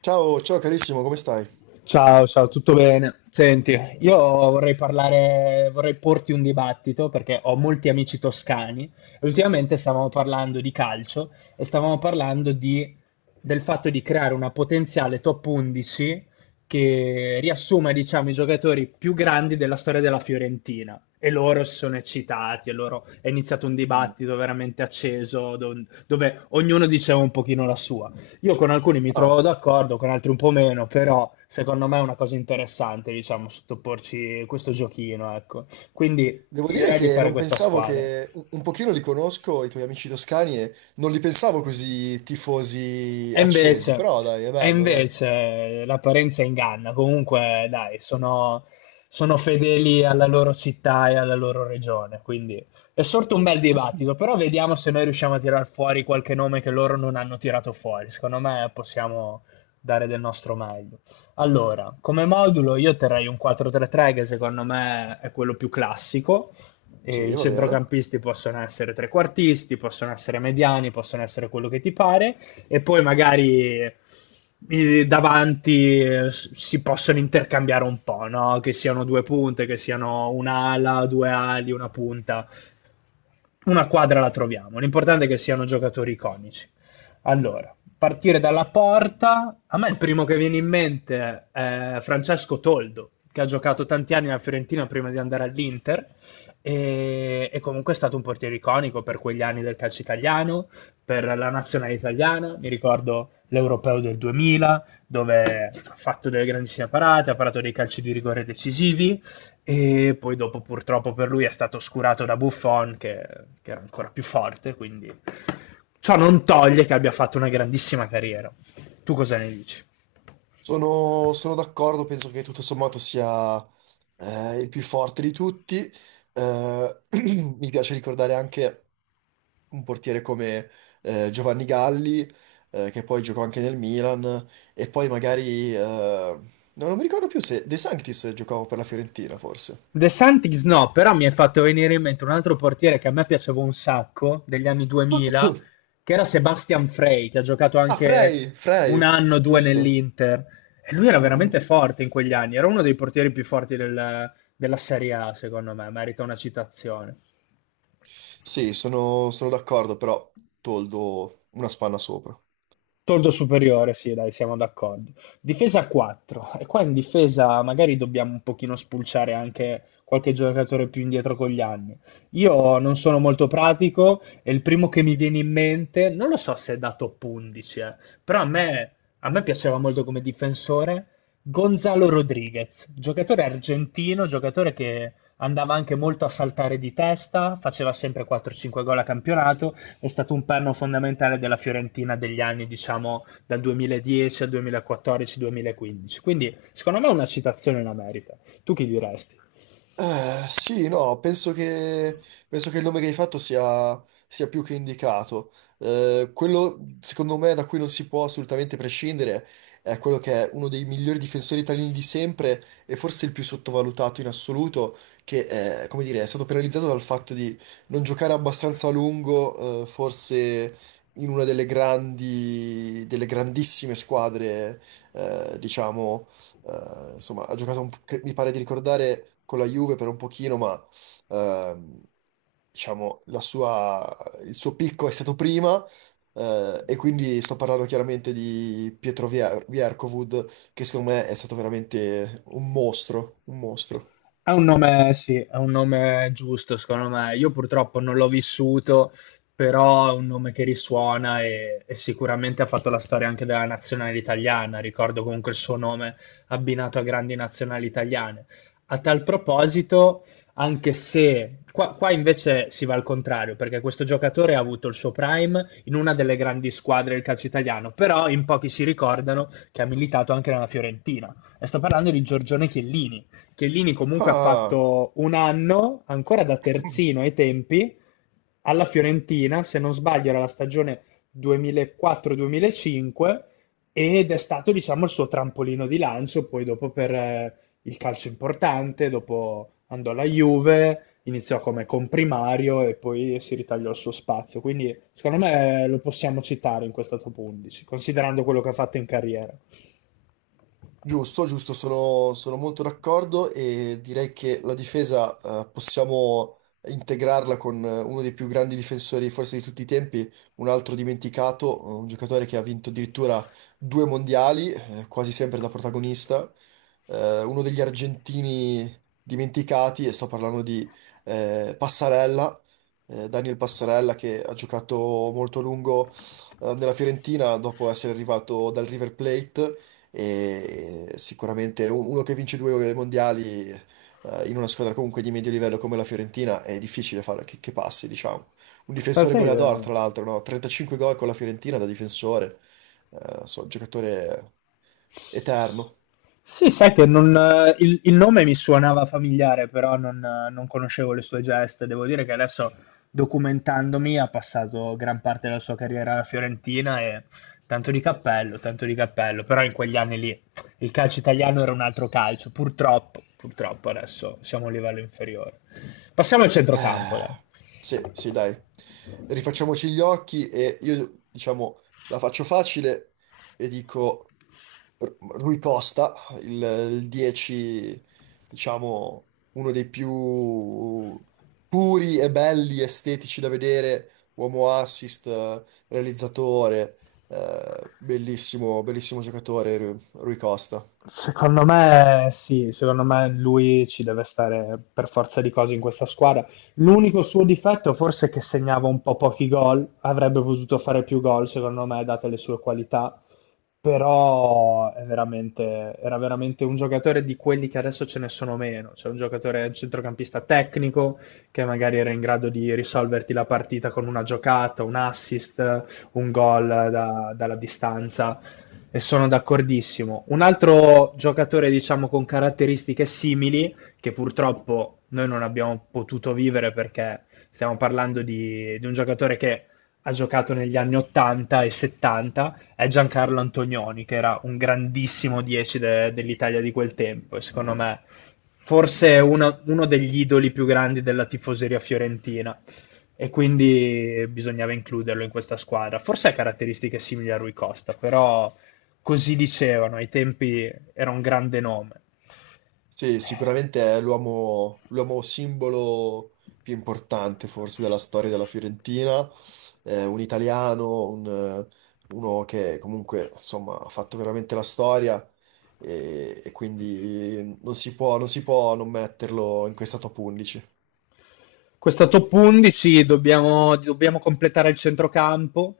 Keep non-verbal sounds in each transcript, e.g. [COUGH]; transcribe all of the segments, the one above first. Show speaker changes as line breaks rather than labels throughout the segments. Ciao, ciao carissimo, come stai?
Ciao, ciao, tutto bene? Senti, io vorrei porti un dibattito perché ho molti amici toscani e ultimamente stavamo parlando di calcio e stavamo parlando del fatto di creare una potenziale top 11 che riassuma, diciamo, i giocatori più grandi della storia della Fiorentina. E loro si sono eccitati, e loro è iniziato un
Mm.
dibattito veramente acceso dove ognuno diceva un pochino la sua. Io con alcuni mi trovo
Ah,
d'accordo, con altri un po' meno, però secondo me è una cosa interessante, diciamo, sottoporci questo giochino, ecco. Quindi
devo
ti
dire
direi di
che
fare
non
questa
pensavo
squadra.
che un pochino li conosco, i tuoi amici toscani, e non li pensavo così tifosi
E
accesi,
invece,
però dai, è bello, dai.
l'apparenza inganna. Comunque, dai, sono fedeli alla loro città e alla loro regione. Quindi è sorto un bel dibattito. Però vediamo se noi riusciamo a tirar fuori qualche nome che loro non hanno tirato fuori. Secondo me possiamo dare del nostro meglio. Allora, come modulo io terrei un 4-3-3 che secondo me è quello più classico. E
Sì,
i
va bene.
centrocampisti possono essere trequartisti, possono essere mediani, possono essere quello che ti pare e poi magari i davanti si possono intercambiare un po', no? Che siano due punte, che siano un'ala, due ali, una punta, una quadra la troviamo. L'importante è che siano giocatori iconici. Allora, partire dalla porta, a me il primo che viene in mente è Francesco Toldo, che ha giocato tanti anni alla Fiorentina prima di andare all'Inter. E comunque è stato un portiere iconico per quegli anni del calcio italiano, per la nazionale italiana. Mi ricordo l'Europeo del 2000, dove ha fatto delle grandissime parate, ha parato dei calci di rigore decisivi e poi dopo purtroppo per lui è stato oscurato da Buffon che era ancora più forte, quindi ciò non toglie che abbia fatto una grandissima carriera. Tu cosa ne dici?
Sono d'accordo, penso che tutto sommato sia il più forte di tutti. Eh, [CLEARS THROAT] mi piace ricordare anche un portiere come Giovanni Galli, che poi giocò anche nel Milan, e poi magari, no, non mi ricordo più se De Sanctis giocava per la Fiorentina, forse.
De Santis no, però mi è fatto venire in mente un altro portiere che a me piaceva un sacco, degli anni 2000, che era Sebastian Frey, che ha giocato
Ah,
anche
Frey,
un
Frey,
anno o due
giusto.
nell'Inter. E lui era
Mm,
veramente
mm.
forte in quegli anni, era uno dei portieri più forti della Serie A, secondo me, merita una citazione.
Sì, sono d'accordo, però Toldo una spanna sopra.
Tordo superiore, sì, dai, siamo d'accordo. Difesa a 4. E qua in difesa magari dobbiamo un pochino spulciare anche qualche giocatore più indietro con gli anni. Io non sono molto pratico e il primo che mi viene in mente, non lo so se è da top 11, però a me piaceva molto come difensore Gonzalo Rodriguez, giocatore argentino, giocatore che andava anche molto a saltare di testa, faceva sempre 4-5 gol a campionato. È stato un perno fondamentale della Fiorentina degli anni, diciamo, dal 2010 al 2014-2015. Quindi, secondo me, una citazione la merita. Tu chi diresti?
Sì, no, penso che il nome che hai fatto sia più che indicato. Quello, secondo me, da cui non si può assolutamente prescindere è quello che è uno dei migliori difensori italiani di sempre e forse il più sottovalutato in assoluto, che, come dire, è stato penalizzato dal fatto di non giocare abbastanza a lungo, forse in una delle delle grandissime squadre, diciamo. Insomma, ha giocato, mi pare di ricordare, con la Juve per un pochino, ma ehm, diciamo, il suo picco è stato prima, e quindi sto parlando chiaramente di Vierkovud, che secondo me è stato veramente un mostro, un mostro.
Ha un nome, sì, ha un nome giusto, secondo me. Io purtroppo non l'ho vissuto, però è un nome che risuona e sicuramente ha fatto la storia anche della nazionale italiana. Ricordo comunque il suo nome abbinato a grandi nazionali italiane. A tal proposito, anche se qua invece si va al contrario, perché questo giocatore ha avuto il suo prime in una delle grandi squadre del calcio italiano, però in pochi si ricordano che ha militato anche nella Fiorentina. E sto parlando di Giorgione Chiellini. Chiellini comunque ha
Ah!
fatto un anno, ancora da terzino ai tempi, alla Fiorentina, se non sbaglio era la stagione 2004-2005, ed è stato, diciamo, il suo trampolino di lancio, poi dopo per il calcio importante, dopo andò alla Juve, iniziò come comprimario e poi si ritagliò il suo spazio. Quindi, secondo me, lo possiamo citare in questa top 11, considerando quello che ha fatto in carriera.
Giusto, giusto, sono molto d'accordo e direi che la difesa possiamo integrarla con uno dei più grandi difensori forse di tutti i tempi, un altro dimenticato, un giocatore che ha vinto addirittura due mondiali, quasi sempre da protagonista, uno degli argentini dimenticati, e sto parlando di Passarella, Daniel Passarella che ha giocato molto a lungo nella Fiorentina dopo essere arrivato dal River Plate e sicuramente uno che vince due mondiali in una squadra comunque di medio livello come la Fiorentina è difficile fare che passi, diciamo. Un
Ma
difensore
sai,
goleador, tra l'altro, no? 35 gol con la Fiorentina da difensore, giocatore eterno.
sì, sai che non, il nome mi suonava familiare, però non conoscevo le sue geste. Devo dire che adesso, documentandomi, ha passato gran parte della sua carriera alla Fiorentina e tanto di cappello, tanto di cappello. Però in quegli anni lì il calcio italiano era un altro calcio, purtroppo, purtroppo adesso siamo a un livello inferiore. Passiamo al centrocampo, dai.
Eh, sì, sì, dai. Rifacciamoci gli occhi e io, diciamo, la faccio facile e dico... Rui Costa, il 10, diciamo, uno dei più puri e belli, estetici da vedere, uomo assist, realizzatore, bellissimo giocatore Rui Costa.
Secondo me sì, secondo me lui ci deve stare per forza di cose in questa squadra. L'unico suo difetto forse è che segnava un po' pochi gol, avrebbe potuto fare più gol secondo me, date le sue qualità, però è era veramente un giocatore di quelli che adesso ce ne sono meno, cioè un giocatore un centrocampista tecnico che magari era in grado di risolverti la partita con una giocata, un assist, un gol dalla distanza e sono d'accordissimo. Un altro giocatore, diciamo, con caratteristiche simili, che purtroppo noi non abbiamo potuto vivere perché stiamo parlando di un giocatore che ha giocato negli anni 80 e 70, è Giancarlo Antonioni, che era un grandissimo 10 dell'Italia di quel tempo. E secondo me, forse uno degli idoli più grandi della tifoseria fiorentina e quindi bisognava includerlo in questa squadra. Forse ha caratteristiche simili a Rui Costa, però così dicevano, ai tempi era un grande nome.
Sì, sicuramente è l'uomo simbolo più importante forse della storia della Fiorentina. Un italiano, uno che comunque insomma ha fatto veramente la storia e quindi non si può non metterlo in questa top 11.
Questa top 11 dobbiamo completare il centrocampo.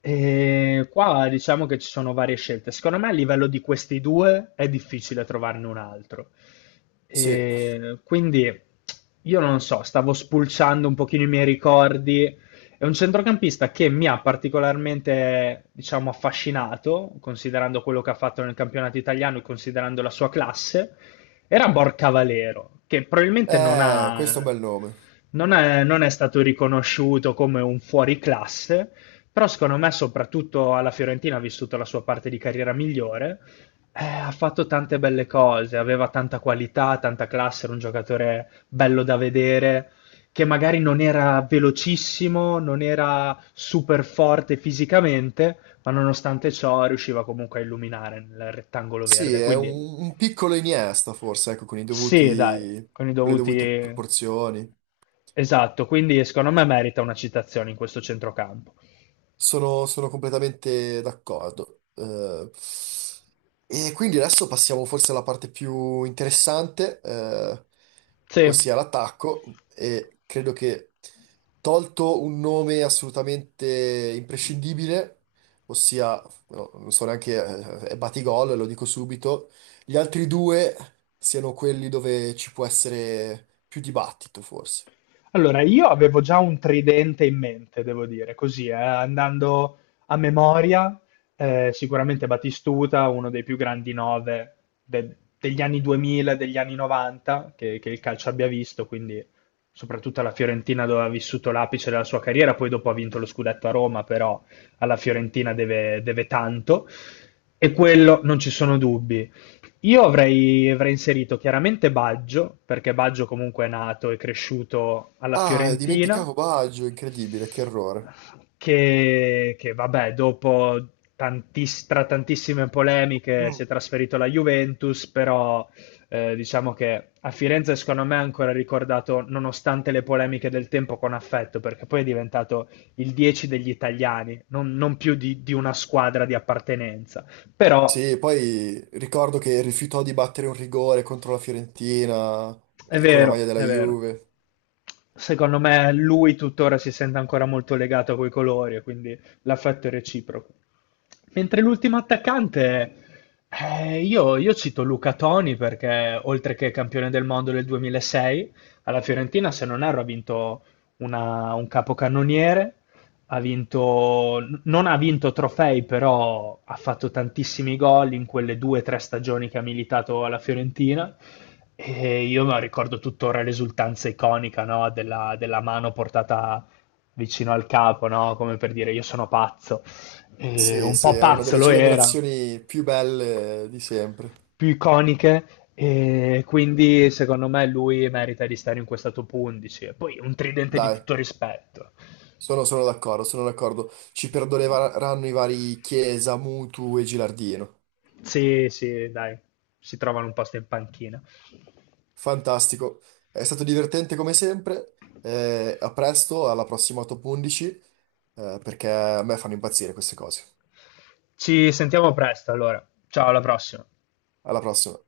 E qua diciamo che ci sono varie scelte. Secondo me a livello di questi due è difficile trovarne un altro.
Sì,
E quindi io non so, stavo spulciando un pochino i miei ricordi. È un centrocampista che mi ha particolarmente, diciamo, affascinato, considerando quello che ha fatto nel campionato italiano e considerando la sua classe. Era Borcavallero, che probabilmente non
questo è un
ha,
bel nome.
non è stato riconosciuto come un fuoriclasse, però secondo me soprattutto alla Fiorentina ha vissuto la sua parte di carriera migliore. Ha fatto tante belle cose, aveva tanta qualità, tanta classe, era un giocatore bello da vedere, che magari non era velocissimo, non era super forte fisicamente, ma nonostante ciò riusciva comunque a illuminare nel rettangolo
Sì,
verde.
è
Quindi
un piccolo Iniesta forse, ecco,
sì, dai, con i
con le dovute
dovuti.
proporzioni.
Esatto, quindi secondo me merita una citazione in questo centrocampo.
Sono completamente d'accordo. E quindi adesso passiamo forse alla parte più interessante,
Sì,
ossia l'attacco. E credo che tolto un nome assolutamente imprescindibile, ossia, no, non so neanche, è Batigol, lo dico subito, gli altri due siano quelli dove ci può essere più dibattito, forse.
allora, io avevo già un tridente in mente, devo dire, così, andando a memoria, sicuramente Batistuta, uno dei più grandi nove degli anni 2000, degli anni 90, che il calcio abbia visto, quindi soprattutto alla Fiorentina dove ha vissuto l'apice della sua carriera, poi dopo ha vinto lo scudetto a Roma, però alla Fiorentina deve tanto. E quello non ci sono dubbi. Io avrei inserito chiaramente Baggio, perché Baggio comunque è nato e cresciuto alla
Ah,
Fiorentina,
dimenticavo Baggio, incredibile, che errore.
che vabbè, dopo tra tantissime polemiche si è trasferito alla Juventus, però diciamo che a Firenze secondo me è ancora ricordato, nonostante le polemiche del tempo, con affetto, perché poi è diventato il 10 degli italiani, non più di una squadra di appartenenza. Però
Sì, poi ricordo che rifiutò di battere un rigore contro la Fiorentina
è
con la maglia
vero,
della
è vero.
Juve.
Secondo me lui tuttora si sente ancora molto legato a quei colori e quindi l'affetto è reciproco. Mentre l'ultimo attaccante, io cito Luca Toni perché oltre che campione del mondo del 2006, alla Fiorentina se non erro ha vinto un capocannoniere, ha vinto, non ha vinto trofei, però ha fatto tantissimi gol in quelle due o tre stagioni che ha militato alla Fiorentina. E io me lo ricordo tuttora l'esultanza iconica, no, della mano portata vicino al capo, no, come per dire io sono pazzo. E
Sì,
un
sì,
po'
è una
pazzo
delle
lo era,
celebrazioni più belle di sempre.
più iconiche. E quindi secondo me lui merita di stare in questa top 11. E poi un tridente di
Dai,
tutto rispetto.
sono d'accordo, sono d'accordo. Ci perdoneranno i vari Chiesa, Mutu e Gilardino.
Sì, sì, dai, si trovano un posto in panchina.
Fantastico, è stato divertente come sempre. A presto, alla prossima top 11, perché a me fanno impazzire queste cose.
Ci sentiamo presto allora. Ciao, alla prossima.
Alla prossima.